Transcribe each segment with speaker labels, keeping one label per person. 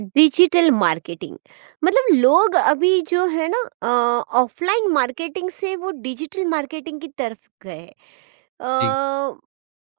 Speaker 1: Digital marketing मतलब लोग अभी जो है ना, ऑफलाइन मार्केटिंग से वो डिजिटल मार्केटिंग की तरफ गए हैं।
Speaker 2: जी।
Speaker 1: अ,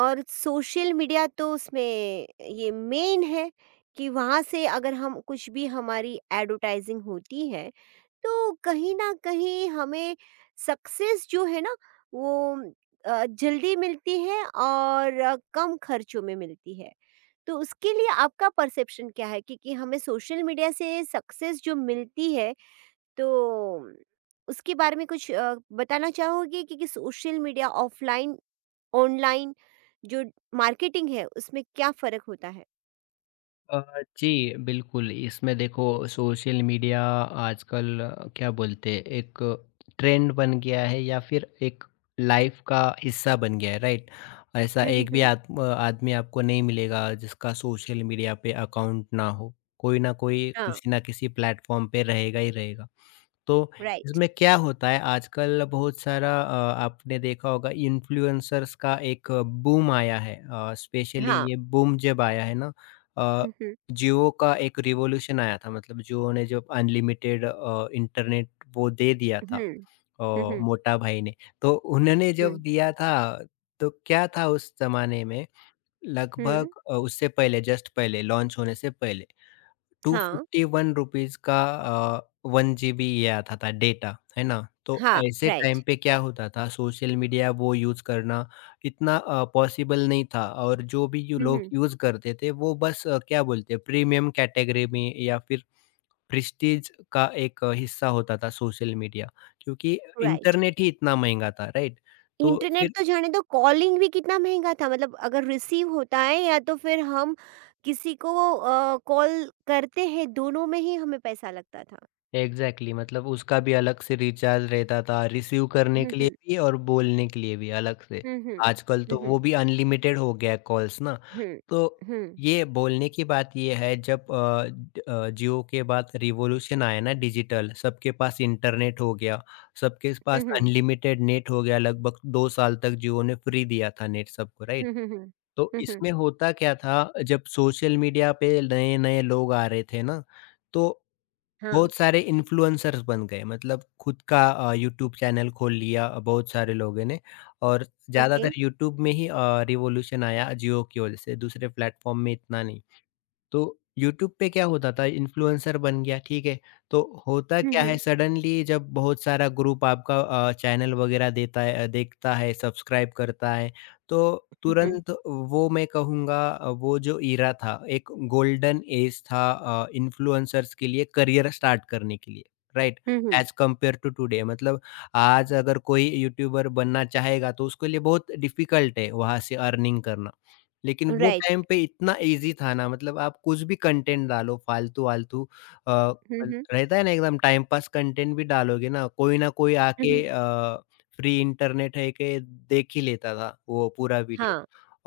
Speaker 1: और सोशल मीडिया तो उसमें ये मेन है कि वहाँ से अगर हम कुछ भी हमारी एडवर्टाइजिंग होती है तो कहीं न कहीं हमें सक्सेस जो है ना, वो जल्दी मिलती है और कम खर्चों में मिलती है। तो उसके लिए आपका परसेप्शन क्या है कि हमें सोशल मीडिया से सक्सेस जो मिलती है, तो उसके बारे में कुछ बताना चाहोगे कि सोशल मीडिया ऑफ़लाइन, ऑनलाइन जो मार्केटिंग है उसमें क्या फ़र्क होता है?
Speaker 2: अ, जी, बिल्कुल, इसमें देखो सोशल मीडिया आजकल क्या बोलते हैं एक ट्रेंड बन गया है या फिर एक लाइफ का हिस्सा बन गया है, राइट? ऐसा
Speaker 1: हुँ, हुँ,
Speaker 2: एक भी
Speaker 1: हुँ।
Speaker 2: आद आदमी आपको नहीं मिलेगा जिसका सोशल मीडिया पे अकाउंट ना हो। कोई ना कोई,
Speaker 1: हाँ,
Speaker 2: किसी ना किसी प्लेटफ़ॉर्म पे रहेगा ही रहेगा। तो
Speaker 1: राइट।
Speaker 2: इसमें क्या होता है आजकल बहुत सारा आपने देखा होगा इन्फ्लुएंसर्स का एक बूम आया है। स्पेशली
Speaker 1: हाँ।
Speaker 2: ये बूम जब आया है ना, अ,
Speaker 1: हुँ, हुँ,
Speaker 2: जियो का एक रिवॉल्यूशन आया था मतलब जियो ने जब अनलिमिटेड इंटरनेट वो दे दिया था
Speaker 1: हुँ, हुँ, हुँ,
Speaker 2: मोटा भाई ने। तो उन्होंने
Speaker 1: हुँ,
Speaker 2: जब दिया था तो क्या था उस जमाने में लगभग,
Speaker 1: हुँ,
Speaker 2: उससे पहले जस्ट पहले लॉन्च होने से पहले
Speaker 1: हाँ।
Speaker 2: ₹251 का अ, 1 जीबी ये आता था डेटा, है ना? तो
Speaker 1: हाँ,
Speaker 2: ऐसे टाइम
Speaker 1: राइट।
Speaker 2: पे क्या होता था सोशल मीडिया वो यूज़ करना इतना पॉसिबल नहीं था और जो भी जो
Speaker 1: हुँ,
Speaker 2: लोग
Speaker 1: हुँ।
Speaker 2: यूज़ करते थे वो बस, क्या बोलते हैं प्रीमियम कैटेगरी में या फिर प्रेस्टीज का एक हिस्सा होता था सोशल मीडिया, क्योंकि
Speaker 1: राइट।
Speaker 2: इंटरनेट ही इतना महँगा था, राइट? तो
Speaker 1: इंटरनेट तो जाने दो, कॉलिंग भी कितना महँगा था। मतलब अगर रिसीव होता है या तो फिर हम किसी को कॉल करते हैं, दोनों में ही हमें पैसा लगता था।
Speaker 2: एग्ज़ैक्टली मतलब उसका भी अलग से रिचार्ज रहता था, रिसीव करने
Speaker 1: हुँ,
Speaker 2: के लिए
Speaker 1: हुँ।
Speaker 2: भी और बोलने के लिए भी अलग से।
Speaker 1: हुँ, हुँ।
Speaker 2: आजकल
Speaker 1: हुँ,
Speaker 2: तो
Speaker 1: हुँ।
Speaker 2: वो भी अनलिमिटेड हो गया है कॉल्स ना।
Speaker 1: हुँ।
Speaker 2: तो
Speaker 1: हुँ।
Speaker 2: ये बोलने की बात ये है जब जियो के बाद रिवॉल्यूशन आया ना डिजिटल, सबके पास इंटरनेट हो गया, सबके
Speaker 1: हुँ,
Speaker 2: पास
Speaker 1: हुँ।
Speaker 2: अनलिमिटेड नेट हो गया, लगभग 2 साल तक जियो ने फ्री दिया था नेट सबको, राइट?
Speaker 1: हुँ, हुँ, हुँ।
Speaker 2: तो
Speaker 1: हुँ, हुँ।
Speaker 2: इसमें होता क्या था जब सोशल मीडिया पे नए-नए लोग आ रहे थे ना, तो
Speaker 1: हाँ।
Speaker 2: बहुत सारे इन्फ्लुएंसर्स बन गए मतलब खुद का यूट्यूब चैनल खोल लिया, बहुत सारे लोगों ने और
Speaker 1: ओके।
Speaker 2: ज़्यादातर यूट्यूब में ही रिवॉल्यूशन आया जियो की वजह से, दूसरे प्लेटफ़ॉर्म में इतना नहीं। तो यूट्यूब पे क्या होता था इन्फ्लुएंसर बन गया, ठीक है? तो होता
Speaker 1: हुँ,
Speaker 2: क्या है
Speaker 1: हुँ।
Speaker 2: सडनली जब बहुत सारा ग्रुप आपका चैनल वगैरह देता है, देखता है, सब्सक्राइब करता है, तो
Speaker 1: हुँ, हुँ।
Speaker 2: तुरंत वो मैं कहूँगा, वो जो इरा था, एक गोल्डन एज था इन्फ्लुएंसर्स के लिए करियर स्टार्ट करने के लिए, राइट?
Speaker 1: हुँ, हुँ।
Speaker 2: एज़ कंपेयर टू टुडे मतलब आज अगर कोई यूट्यूबर बनना चाहेगा तो उसके लिए बहुत डिफ़िकल्ट है वहाँ से अर्निंग करना। लेकिन वो
Speaker 1: राइट।
Speaker 2: टाइम पे इतना ईज़ी था ना मतलब आप कुछ भी कंटेंट डालो फालतू-वालतू, अ,
Speaker 1: हुँ,
Speaker 2: अल
Speaker 1: हुँ।
Speaker 2: रहता है ना, एकदम टाइम पास कंटेंट भी डालोगे ना कोई
Speaker 1: हुँ,
Speaker 2: आके
Speaker 1: हुँ।
Speaker 2: फ्री इंटरनेट है के देख ही लेता था वो पूरा वीडियो।
Speaker 1: हाँ।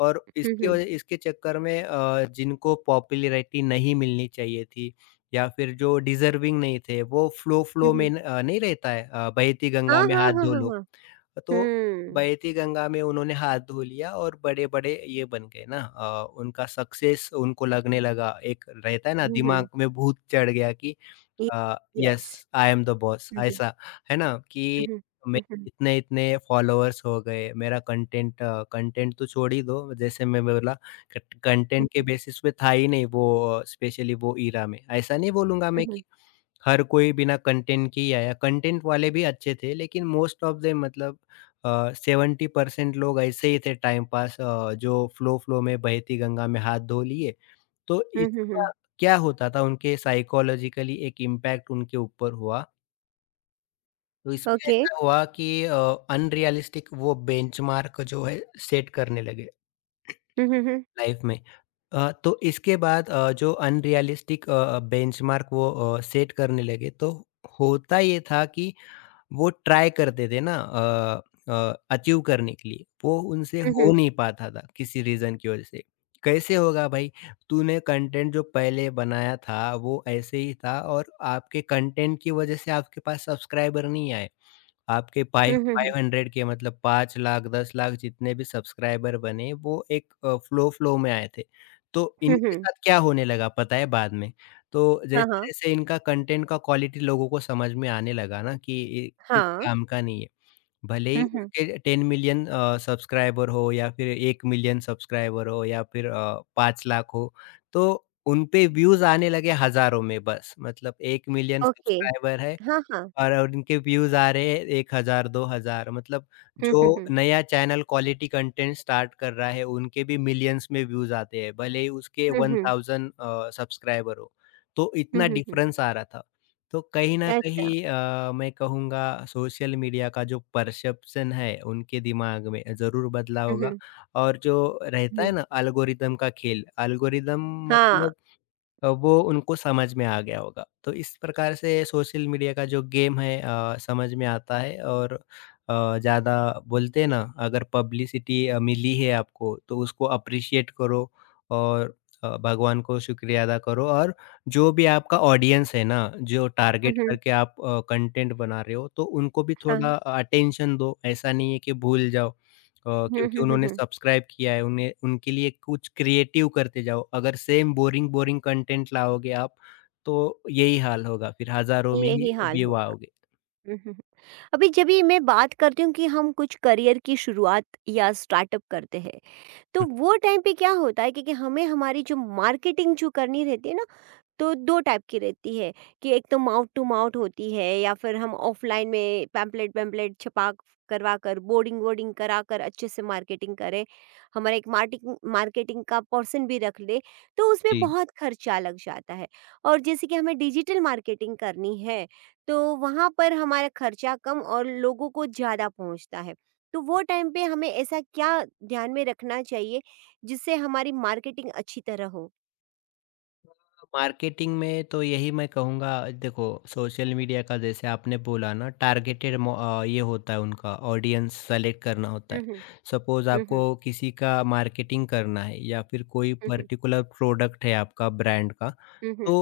Speaker 2: और
Speaker 1: हुँ,
Speaker 2: इसकी
Speaker 1: हुँ।
Speaker 2: वजह इसके चक्कर में जिनको पॉपुलैरिटी नहीं मिलनी चाहिए थी या फिर जो डिज़र्विंग नहीं थे वो फ़्लो
Speaker 1: हुँ,
Speaker 2: फ़्लो में
Speaker 1: हुँ।
Speaker 2: न अ, नहीं रहता है अ, बहती
Speaker 1: हाँ,
Speaker 2: गंगा में
Speaker 1: हाँ,
Speaker 2: हाथ
Speaker 1: हाँ,
Speaker 2: धो
Speaker 1: हाँ,
Speaker 2: लो।
Speaker 1: हाँ।
Speaker 2: तो
Speaker 1: हुँ।
Speaker 2: बहती गंगा में उन्होंने हाथ धो लिया और बड़े-बड़े ये बन गए ना, उनका सक्सेस उनको लगने लगा। एक रहता है ना
Speaker 1: हुँ, हुँ।
Speaker 2: दिमाग में भूत चढ़ गया कि
Speaker 1: ये
Speaker 2: yes
Speaker 1: yes.
Speaker 2: I am the boss
Speaker 1: हुँ, हुँ।
Speaker 2: ऐसा, है ना?
Speaker 1: हुँ,
Speaker 2: कि
Speaker 1: हुँ।
Speaker 2: मैं
Speaker 1: हुँ, हुँ।
Speaker 2: इतने-इतने फॉलोअर्स हो गए, मेरा कंटेंट, कंटेंट तो छोड़ ही दो, जैसे मैं बोला कट
Speaker 1: हुँ,
Speaker 2: कंटेंट के
Speaker 1: हुँ।
Speaker 2: बेसिस पे था ही नहीं वो, स्पेशली वो एरा में। ऐसा नहीं बोलूँगा
Speaker 1: हुँ,
Speaker 2: मैं कि
Speaker 1: हुँ।
Speaker 2: हर कोई बिना कंटेंट के ही आया। कंटेंट वाले भी अच्छे थे लेकिन मोस्ट ऑफ देम मतलब, अ, 70% लोग ऐसे ही थे टाइम पास, जो फ्लो-फ्लो में बहती गंगा में हाथ धो लिए। तो
Speaker 1: हुँ, हुँ, हुँ।
Speaker 2: इसका क्या होता था उनके साइकोलॉजिकली एक इम्पैक्ट उनके ऊपर हुआ। तो इसमें
Speaker 1: ओके।
Speaker 2: ऐसा हुआ कि अनरियलिस्टिक वो बेंचमार्क जो है सेट करने लगे
Speaker 1: हुँ, हुँ, हुँ।
Speaker 2: लाइफ में। तो इसके बाद जो अनरियलिस्टिक बेंचमार्क वो सेट करने लगे तो होता ये था कि वो ट्राई करते थे ना, अचीव करने के लिए, वो उनसे
Speaker 1: हुँ,
Speaker 2: हो
Speaker 1: हुँ।
Speaker 2: नहीं पाता था किसी रीज़न की वज़ह से। कैसे होगा भाई, तूने कंटेंट जो पहले बनाया था वो ऐसे ही था और आपके कंटेंट की वज़ह से आपके पास सब्सक्राइबर नहीं आए। आपके
Speaker 1: हुँ,
Speaker 2: फाइव
Speaker 1: हुँ, हुँ।
Speaker 2: 500 के मतलब 5 लाख 10 लाख जितने भी सब्सक्राइबर बने वो एक, फ़्लो फ़्लो में आए थे। तो
Speaker 1: हुँ,
Speaker 2: इनके
Speaker 1: हुँ।
Speaker 2: साथ क्या होने लगा पता है बाद में? तो
Speaker 1: हाँ, हाँ।
Speaker 2: जैसे-जैसे इनका कंटेंट का क्वालिटी लोगों को समझ में आने लगा ना कि ये कुछ
Speaker 1: हाँ।
Speaker 2: काम का नहीं है। भले
Speaker 1: हुँ,
Speaker 2: ही
Speaker 1: हुँ।
Speaker 2: उसके 10 मिलियन सब्सक्राइबर हो या फिर 1 मिलियन सब्सक्राइबर हो या फिर 5 लाख हो, तो उन पे व्यूज़ आने लगे हज़ारों में बस। मतलब 1 मिलियन
Speaker 1: ओके।
Speaker 2: सब्सक्राइबर है
Speaker 1: हाँ, हाँ।
Speaker 2: और इनके व्यूज़ आ रहे हैं 1,000 2,000 मतलब
Speaker 1: हुँ,
Speaker 2: जो
Speaker 1: हुँ, हुँ।
Speaker 2: नया चैनल क्वालिटी कंटेंट स्टार्ट कर रहा है, उनके भी मिलियंस में व्यूज़ आते हैं, भले ही उसके
Speaker 1: हुँ, हुँ।
Speaker 2: 1,000 सब्सक्राइबर हो। तो
Speaker 1: हुँ,
Speaker 2: इतना
Speaker 1: हुँ, हुँ।
Speaker 2: डिफ़रेंस आ रहा था। तो कहीं न
Speaker 1: अच्छा।
Speaker 2: कहीं, मैं कहूँगा सोशल मीडिया का जो परसेप्शन है, उनके दिमाग में ज़रूर बदला
Speaker 1: हुँ,
Speaker 2: होगा
Speaker 1: हुँ।
Speaker 2: और जो रहता है
Speaker 1: हुँ।
Speaker 2: ना एल्गोरिदम का खेल, एल्गोरिदम
Speaker 1: हाँ।
Speaker 2: मतलब, वो उनको समझ में आ गया होगा। तो इस प्रकार से सोशल मीडिया का जो गेम है समझ में आता है और ज़्यादा बोलते हैं ना, अगर पब्लिसिटी मिली है आपको तो उसको अप्रिशिएट करो और भगवान को शुक्रिया अदा करो और जो भी आपका ऑडियंस है ना, जो
Speaker 1: हुँ,
Speaker 2: टारगेट
Speaker 1: हुँ।
Speaker 2: करके आप कंटेंट बना रहे हो तो उनको भी
Speaker 1: हाँ, हाँ।
Speaker 2: थोड़ा अटेंशन दो। ऐसा नहीं है कि भूल जाओ।
Speaker 1: हुँ,
Speaker 2: क्योंकि
Speaker 1: हुँ, हुँ,
Speaker 2: उन्होंने
Speaker 1: हुँ।
Speaker 2: सब्सक्राइब किया है, उन्हें उनके लिए कुछ क्रिएटिव करते जाओ। अगर सेम बोरिंग-बोरिंग कंटेंट लाओगे आप, तो यही हाल होगा फिर हज़ारों में ही
Speaker 1: यही हाल
Speaker 2: व्यू
Speaker 1: होगा।
Speaker 2: आओगे।
Speaker 1: हुँ, हुँ, हुँ। अभी जब ये मैं बात करती हूँ कि हम कुछ करियर की शुरुआत या स्टार्टअप करते हैं, तो
Speaker 2: हुँ।
Speaker 1: वो टाइम पे क्या होता है कि हमें हमारी जो मार्केटिंग जो करनी रहती है ना, तो 2 टाइप की रहती है कि एक तो माउथ टू माउथ होती है या फिर हम ऑफ़लाइन में पैम्पलेट-वैम्पलेट छपा करवा कर, बोर्डिंग-वोर्डिंग करा कर अच्छे से मार्केटिंग करें। हमारा एक मार्टिंग मार्केटिंग का पर्सन भी रख लें, तो उसमें
Speaker 2: जी।
Speaker 1: बहुत खर्चा लग जाता है। और जैसे कि हमें डिजिटल मार्केटिंग करनी है, तो वहाँ पर हमारा खर्चा कम और लोगों को ज़्यादा पहुँचता है। तो वो टाइम पे हमें ऐसा क्या ध्यान में रखना चाहिए, जिससे हमारी मार्केटिंग अच्छी तरह हो?
Speaker 2: मार्केटिंग में तो यही मैं कहूँगा, देखो, सोशल मीडिया का जैसे आपने बोला ना टारगेटेड ये होता है, उनका ऑडियंस सेलेक्ट करना होता
Speaker 1: हुँ,
Speaker 2: है।
Speaker 1: हुँ।
Speaker 2: सपोज
Speaker 1: हुँ, हुँ।
Speaker 2: आपको किसी का मार्केटिंग करना है या फिर कोई
Speaker 1: हुँ, हुँ।
Speaker 2: पर्टिकुलर प्रोडक्ट है आपका ब्रांड का,
Speaker 1: Mhm.
Speaker 2: तो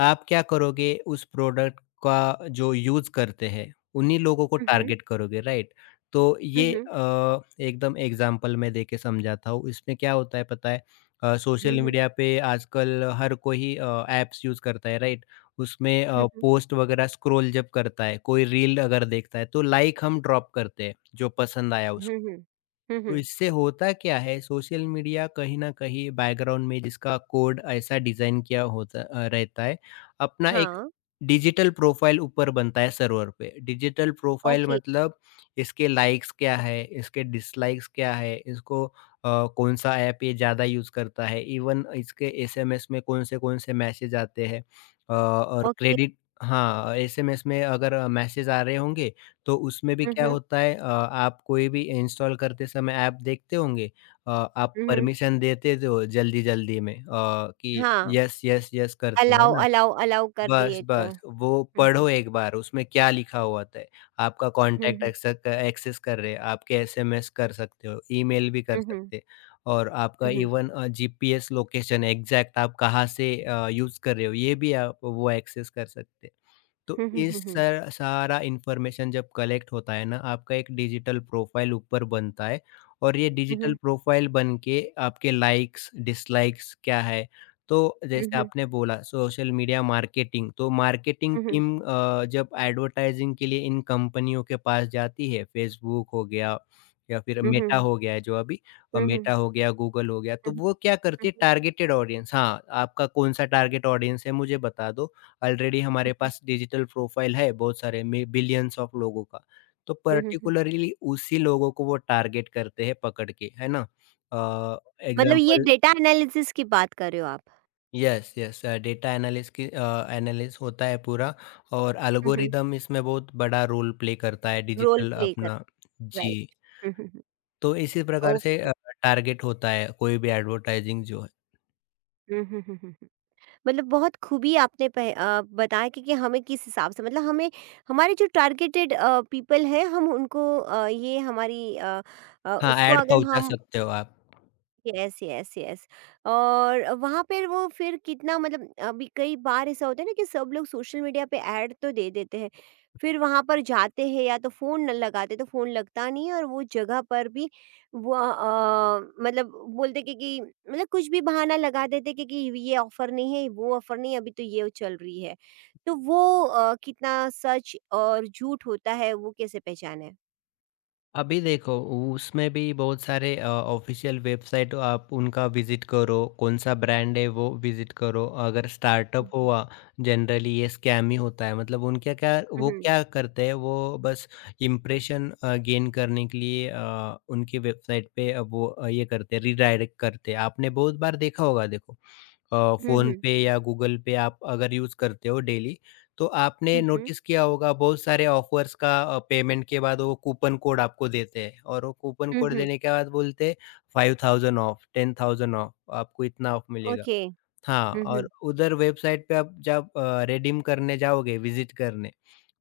Speaker 2: आप क्या करोगे उस प्रोडक्ट का जो यूज़ करते हैं उन्हीं लोगों को
Speaker 1: Mhm.
Speaker 2: टारगेट करोगे, राइट? तो ये
Speaker 1: Mhm.
Speaker 2: एकदम एग्जाम्पल मैं देके समझाता हूँ इसमें क्या होता है पता है। Social
Speaker 1: Mhm.
Speaker 2: मीडिया पे आजकल हर कोई ऐप्स यूज़ करता है, राइट? उसमें
Speaker 1: Mhm.
Speaker 2: पोस्ट वगैरह स्क्रॉल जब करता है, कोई रील अगर देखता है तो लाइक हम ड्रॉप करते हैं, जो पसंद आया उसको।
Speaker 1: Mhm.
Speaker 2: तो
Speaker 1: Mhm.
Speaker 2: इससे होता क्या है सोशल मीडिया कहीं न कहीं बैकग्राउंड में जिसका कोड ऐसा डिज़ाइन किया होता रहता है, अपना एक
Speaker 1: हाँ।
Speaker 2: डिजिटल प्रोफ़ाइल ऊपर बनता है सर्वर पे। डिजिटल प्रोफ़ाइल
Speaker 1: ओके,
Speaker 2: मतलब, इसके लाइक्स क्या है, इसके डिसलाइक्स क्या है, इसको कौन-सा ऐप ये ज़्यादा यूज़ करता है, इवन इसके एसएमएस में कौन से मैसेज आते हैं, अ, और
Speaker 1: ओके।
Speaker 2: क्रेडिट हाँ, एसएमएस में अगर मैसेज आ रहे होंगे तो उसमें भी
Speaker 1: हुँ,
Speaker 2: क्या
Speaker 1: हुँ।
Speaker 2: होता है, आप कोई भी इंस्टॉल करते समय ऐप देखते होंगे, आप
Speaker 1: हुँ, हुँ।
Speaker 2: परमिशन देते हो जल्दी-जल्दी में, कि
Speaker 1: हाँ,
Speaker 2: यस, यस, यस करते हो, है
Speaker 1: अलाउ
Speaker 2: ना?
Speaker 1: अलाउ अलाउ कर
Speaker 2: बस,
Speaker 1: दिए तो।
Speaker 2: बस वो
Speaker 1: हुँ, हुँ।
Speaker 2: पढ़ो एक बार उसमें क्या लिखा हुआ होता है, आपका
Speaker 1: हुँ,
Speaker 2: कॉन्टैक्ट
Speaker 1: हुँ।
Speaker 2: एक्सेस एक्सेस कर रहे हैं, आपके एसएमएस कर सकते हो, ईमेल भी कर
Speaker 1: हुँ, हुँ।
Speaker 2: सकते हैं और आपका
Speaker 1: हुँ, हुँ।
Speaker 2: इवन जीपीएस लोकेशन एग्ज़ैक्ट आप कहाँ से यूज़ कर रहे हो ये भी आप वो एक्सेस कर सकते हैं। तो
Speaker 1: हुँ, हुँ, हुँ,
Speaker 2: इस
Speaker 1: हुँ।
Speaker 2: सर सारा इन्फॉर्मेशन जब कलेक्ट होता है ना, आपका एक डिजिटल प्रोफ़ाइल ऊपर बनता है और ये
Speaker 1: हुँ,
Speaker 2: डिजिटल
Speaker 1: हुँ।
Speaker 2: प्रोफ़ाइल बन के आपके लाइक्स, डिसलाइक्स क्या है? तो
Speaker 1: हुँ,
Speaker 2: जैसे
Speaker 1: हुँ।
Speaker 2: आपने बोला सोशल मीडिया मार्केटिंग, तो मार्केटिंग
Speaker 1: हुँ, हुँ।
Speaker 2: टीम, जब एडवर्टाइज़िंग के लिए इन कंपनियों के पास जाती है, फेसबुक हो गया या फिर
Speaker 1: हुँ,
Speaker 2: मेटा
Speaker 1: हुँ।
Speaker 2: हो गया है जो अभी,
Speaker 1: हुँ, हुँ।
Speaker 2: मेटा हो गया, गूगल हो गया, तो
Speaker 1: हुँ, हुँ।
Speaker 2: वो क्या करती
Speaker 1: हुँ,
Speaker 2: है
Speaker 1: हुँ।
Speaker 2: टारगेटेड ऑडियंस, हाँ, आपका कौन-सा टारगेट ऑडियंस है मुझे बता दो, ऑलरेडी हमारे पास डिजिटल प्रोफाइल है बहुत सारे बिलियंस ऑफ लोगों का। तो
Speaker 1: हुँ, हुँ, हुँ।
Speaker 2: पर्टिकुलरली उसी लोगों को वो टारगेट करते हैं पकड़ के, है ना? अ,
Speaker 1: मतलब ये
Speaker 2: एग्ज़ाम्पल।
Speaker 1: डेटा एनालिसिस की बात कर रहे हो आप?
Speaker 2: यस, यस, डेटा एनालिस्ट होता है पूरा। और
Speaker 1: हुँ, हुँ।
Speaker 2: एल्गोरिदम इसमें बहुत बड़ा रोल प्ले करता है
Speaker 1: रोल
Speaker 2: डिजिटल
Speaker 1: प्ले कर।
Speaker 2: अपना। जी।
Speaker 1: राइट। हुँ, हुँ, हुँ।
Speaker 2: तो इसी प्रकार से
Speaker 1: ओके।
Speaker 2: टारगेट होता है कोई भी एडवर्टाइजिंग जो है।
Speaker 1: हुँ, हुँ, हुँ, हुँ। मतलब बहुत खूबी आपने बताया कि हमें किस हिसाब से, मतलब हमें हमारे जो टारगेटेड पीपल है, हम उनको ये हमारी
Speaker 2: हाँ,
Speaker 1: उसको
Speaker 2: ऐड
Speaker 1: अगर
Speaker 2: पहुँचा
Speaker 1: हम,
Speaker 2: सकते हो आप।
Speaker 1: Yes yes yes. और वहाँ पर वो फिर कितना, मतलब अभी कई बार ऐसा होता है ना कि सब लोग सोशल मीडिया पे ऐड तो दे देते हैं, फिर वहाँ पर जाते हैं या तो फ़ोन न लगाते, तो फ़ोन लगता नहीं है, और वो जगह पर भी वो मतलब बोलते कि मतलब कुछ भी बहाना लगा देते कि ये ऑफ़र नहीं है, वो ऑफ़र नहीं है, अभी तो ये चल रही है। तो वो कितना सच और झूठ होता है, वो कैसे पहचाने?
Speaker 2: अभी देखो, उसमें भी बहुत सारे ऑफिशियल वेबसाइट आप उनका विजिट करो, कौन सा ब्रांड है वो विजिट करो। अगर स्टार्टअप
Speaker 1: हम्म।
Speaker 2: हुआ, जनरली ये स्कैम ही होता है। मतलब उनका क्या,
Speaker 1: हम्म,
Speaker 2: वो
Speaker 1: हम्म।
Speaker 2: क्या करते हैं? वो बस इम्प्रेशन गेन करने के लिए उनकी वेबसाइट पे ये करते हैं, रिडायरेक्ट करते हैं। आपने बहुत बार देखा होगा। देखो, फोन
Speaker 1: हम्म।
Speaker 2: पे या गूगल पे आप अगर यूज करते हो डेली, तो आपने
Speaker 1: हम्म,
Speaker 2: नोटिस किया होगा बहुत सारे ऑफर्स का। पेमेंट के बाद वो कूपन कोड आपको देते हैं, और वो कूपन
Speaker 1: हम्म,
Speaker 2: कोड
Speaker 1: हम्म।
Speaker 2: देने के बाद बोलते हैं 5,000 ऑफ, 10,000 ऑफ, आपको इतना ऑफ मिलेगा।
Speaker 1: ओके।
Speaker 2: हाँ, और उधर वेबसाइट पे आप जब रिडीम करने जाओगे, विज़िट करने,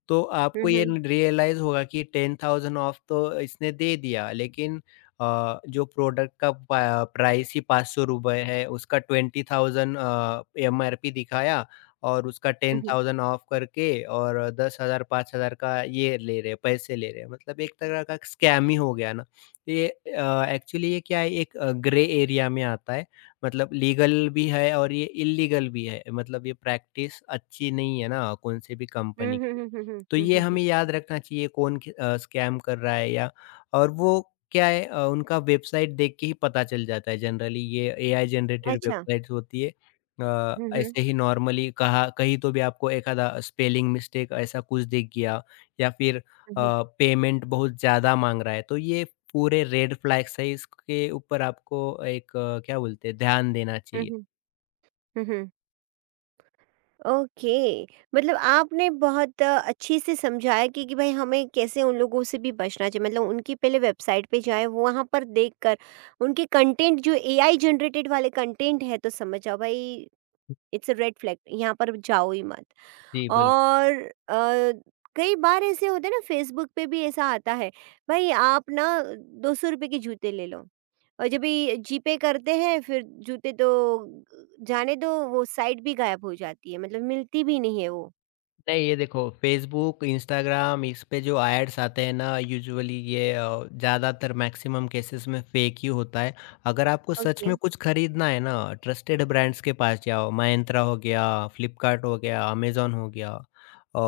Speaker 2: तो
Speaker 1: हुँ,
Speaker 2: आपको ये
Speaker 1: हुँ।
Speaker 2: रियलाइज़ होगा कि 10,000 ऑफ तो इसने दे दिया, लेकिन जो प्रोडक्ट का पा प्राइस ही ₹500 है, उसका 20,000 एमआरपी दिखाया, और उसका
Speaker 1: हुँ, हुँ।
Speaker 2: 10,000 ऑफ करके, और 10,000 5,000 का ये ले रहे हैं, पैसे ले रहे हैं। मतलब एक तरह का स्कैम ही हो गया ना। ये एक्चुअली ये क्या है, एक ग्रे एरिया में आता है। मतलब लीगल भी है और ये इल्लीगल भी है। मतलब ये प्रैक्टिस अच्छी नहीं है ना, कौन-से भी
Speaker 1: हुँ,
Speaker 2: कंपनी
Speaker 1: हुँ,
Speaker 2: के लिए।
Speaker 1: हुँ, हुँ, हुँ,
Speaker 2: तो
Speaker 1: हुँ,
Speaker 2: ये
Speaker 1: हुँ, हुँ।
Speaker 2: हमें याद रखना चाहिए कौन स्कैम कर रहा है या और वो क्या है। उनका वेबसाइट देख के ही पता चल जाता है। जनरली ये एआई जनरेटेड
Speaker 1: अच्छा।
Speaker 2: वेबसाइट्स होती है।
Speaker 1: हुँ, हुँ।
Speaker 2: ऐसे ही नॉर्मली कहा कहीं तो भी आपको एखादा स्पेलिंग मिस्टेक ऐसा कुछ दिख गया, या फिर
Speaker 1: हुँ, हुँ।
Speaker 2: पेमेंट बहुत ज़्यादा माँग रहा है। तो ये पूरे रेड फ्लैग्स है। इसके ऊपर आपको एक क्या बोलते हैं, ध्यान देना
Speaker 1: हुँ,
Speaker 2: चाहिए।
Speaker 1: हुँ। हुँ, हुँ। ओके, मतलब आपने बहुत अच्छे से समझाया कि भाई हमें कैसे उन लोगों से भी बचना चाहिए। मतलब उनकी पहले वेबसाइट पे जाएँ, वहाँ पर देखकर उनके कंटेंट जो एआई जनरेटेड वाले कंटेंट है, तो समझ जाओ भाई, इट्स अ रेड फ्लैग, यहाँ पर जाओ ही मत।
Speaker 2: जी, बिल्कुल।
Speaker 1: और अ, कई बार ऐसे होते हैं ना, फेसबुक पे भी ऐसा आता है, भाई आप ना ₹200 के जूते ले लो, और जब ये जीपे करते हैं फिर जूते तो जाने दो, वो साइट भी गायब हो जाती है, मतलब मिलती भी नहीं है वो।
Speaker 2: नहीं ये देखो, फेसबुक इंस्टाग्राम इस पे जो एड्स आते हैं ना, यूजुअली ये ज़्यादातर मैक्सिमम केसेस में फेक ही होता है। अगर आपको सच
Speaker 1: ओके।
Speaker 2: में कुछ खरीदना है ना, ट्रस्टेड ब्रांड्स के पास जाओ। Myntra हो गया, फ्लिपकार्ट हो गया, अमेजोन हो गया,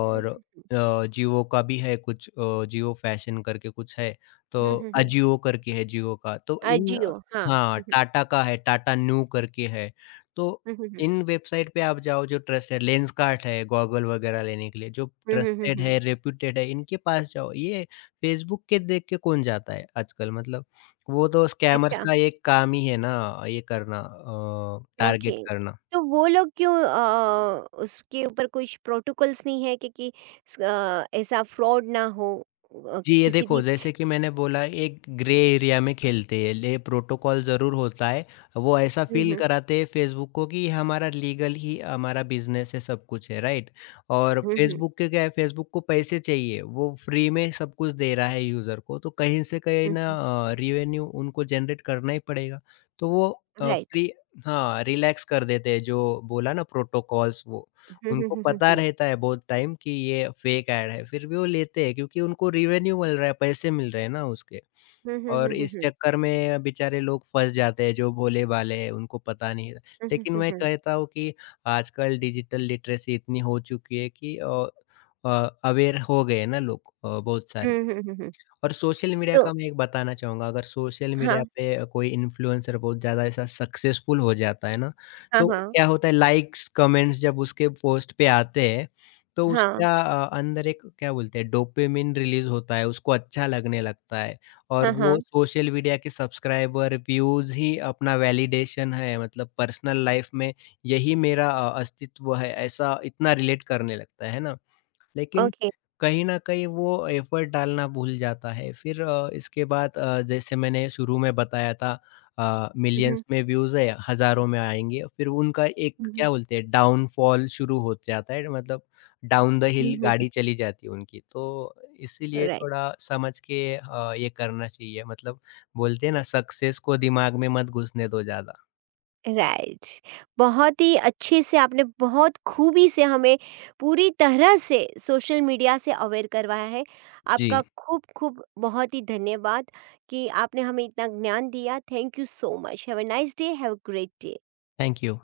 Speaker 1: हम्म,
Speaker 2: जियो का भी है कुछ। जियो फैशन करके कुछ है, तो
Speaker 1: हम्म।
Speaker 2: अजियो करके है जियो का, तो इन,
Speaker 1: अजियो, हाँ।
Speaker 2: हाँ, टाटा का है, टाटा न्यू करके है, तो
Speaker 1: हम्म, हम्म, हम्म,
Speaker 2: इन वेबसाइट पे आप जाओ। जो ट्रस्टेड लेंसकार्ट है गॉगल वगैरह लेने के लिए, जो ट्रस्टेड है,
Speaker 1: हम्म।
Speaker 2: रेप्यूटेड है, इनके पास जाओ। ये फेसबुक के देख के कौन जाता है आजकल? मतलब वो तो स्कैमर्स
Speaker 1: अच्छा।
Speaker 2: का एक काम ही है ना, ये करना, टारगेट
Speaker 1: ओके।
Speaker 2: करना।
Speaker 1: तो वो लोग क्यों, उसके ऊपर कुछ प्रोटोकॉल्स नहीं है कि ऐसा फ्रॉड ना हो
Speaker 2: जी, ये
Speaker 1: किसी
Speaker 2: देखो,
Speaker 1: भी?
Speaker 2: जैसे कि मैंने बोला एक ग्रे एरिया में खेलते हैं, ले प्रोटोकॉल ज़रूर होता है। वो ऐसा
Speaker 1: हुँ,
Speaker 2: फ़ील
Speaker 1: हुँ।
Speaker 2: कराते हैं फ़ेसबुक को कि ये हमारा लीगल ही हमारा बिज़नेस है, सब कुछ है, राइट? और
Speaker 1: हुँ, हुँ।
Speaker 2: फ़ेसबुक के क्या है, फ़ेसबुक को पैसे चाहिए। वो फ्री में सब कुछ दे रहा है यूज़र को, तो कहीं से कहीं
Speaker 1: हुँ,
Speaker 2: ना
Speaker 1: हुँ।
Speaker 2: रेवेन्यू उनको जनरेट करना ही पड़ेगा। तो वो अ,
Speaker 1: राइट।
Speaker 2: फ्री हाँ, रिलैक्स कर देते हैं जो बोला ना प्रोटोकॉल्स वो।
Speaker 1: हुँ, हुँ,
Speaker 2: उनको
Speaker 1: हुँ, हुँ,
Speaker 2: पता
Speaker 1: हुँ।
Speaker 2: रहता है बहुत टाइम कि ये फेक ऐड है, फिर भी वो लेते हैं क्योंकि उनको रिवेन्यू मिल रहा है, पैसे मिल रहे हैं ना उसके।
Speaker 1: हुँ, हुँ, हुँ,
Speaker 2: और
Speaker 1: हुँ,
Speaker 2: इस
Speaker 1: हुँ।
Speaker 2: चक्कर में बेचारे लोग फँस जाते हैं जो भोले-भाले हैं, उनको पता नहीं है।
Speaker 1: हुँ, हुँ,
Speaker 2: लेकिन
Speaker 1: हुँ,
Speaker 2: मैं
Speaker 1: हुँ।
Speaker 2: कहता हूँ कि आजकल डिजिटल लिटरेसी इतनी हो चुकी है कि अ, अवेयर हो गए हैं ना लोग बहुत
Speaker 1: हुँ,
Speaker 2: सारे।
Speaker 1: हुँ, हुँ, हुँ।
Speaker 2: और सोशल मीडिया
Speaker 1: तो
Speaker 2: का मैं एक बताना चाहूँगा, अगर सोशल मीडिया
Speaker 1: हाँ,
Speaker 2: पे कोई इन्फ्लुएंसर बहुत ज़्यादा ऐसा सक्सेसफुल हो जाता है ना,
Speaker 1: हाँ,
Speaker 2: तो
Speaker 1: हाँ।
Speaker 2: क्या होता है, लाइक्स, कमेंट्स जब उसके पोस्ट पे आते हैं, तो
Speaker 1: हाँ,
Speaker 2: उसका अंदर एक क्या बोलते हैं, डोपामाइन रिलीज़ होता है, उसको अच्छा लगने लगता है। और
Speaker 1: हाँ,
Speaker 2: वो
Speaker 1: हाँ।
Speaker 2: सोशल मीडिया के सब्सक्राइबर, व्यूज़ ही अपना वैलिडेशन है मतलब पर्सनल लाइफ़ में यही मेरा अस्तित्व है, ऐसा इतना रिलेट करने लगता है ना? लेकिन
Speaker 1: ओके।
Speaker 2: कहीं न कहीं वो एफ़र्ट डालना भूल जाता है। फिर इसके बाद, जैसे मैंने शुरू में बताया था,
Speaker 1: हुँ, हुँ।
Speaker 2: मिलियंस में व्यूज़ है, हज़ारों में आएँगे। फिर उनका एक
Speaker 1: हुँ, हुँ।
Speaker 2: क्या बोलते हैं, डाउनफॉल शुरू हो जाता है, मतलब डाउन द
Speaker 1: हुँ,
Speaker 2: हिल
Speaker 1: हुँ, हुँ।
Speaker 2: गाड़ी चली जाती है उनकी। तो इसीलिए
Speaker 1: राइट।
Speaker 2: थोड़ा समझ के ये करना चाहिए, मतलब बोलते हैं ना, सक्सेस को दिमाग में मत घुसने दो ज़्यादा।
Speaker 1: राइट, बहुत ही अच्छे से आपने बहुत खूबी से हमें पूरी तरह से सोशल मीडिया से अवेयर करवाया है।
Speaker 2: जी।
Speaker 1: आपका खूब खूब बहुत ही धन्यवाद कि आपने हमें इतना ज्ञान दिया। Thank you so much. Have a nice day, have a great day.
Speaker 2: Thank you.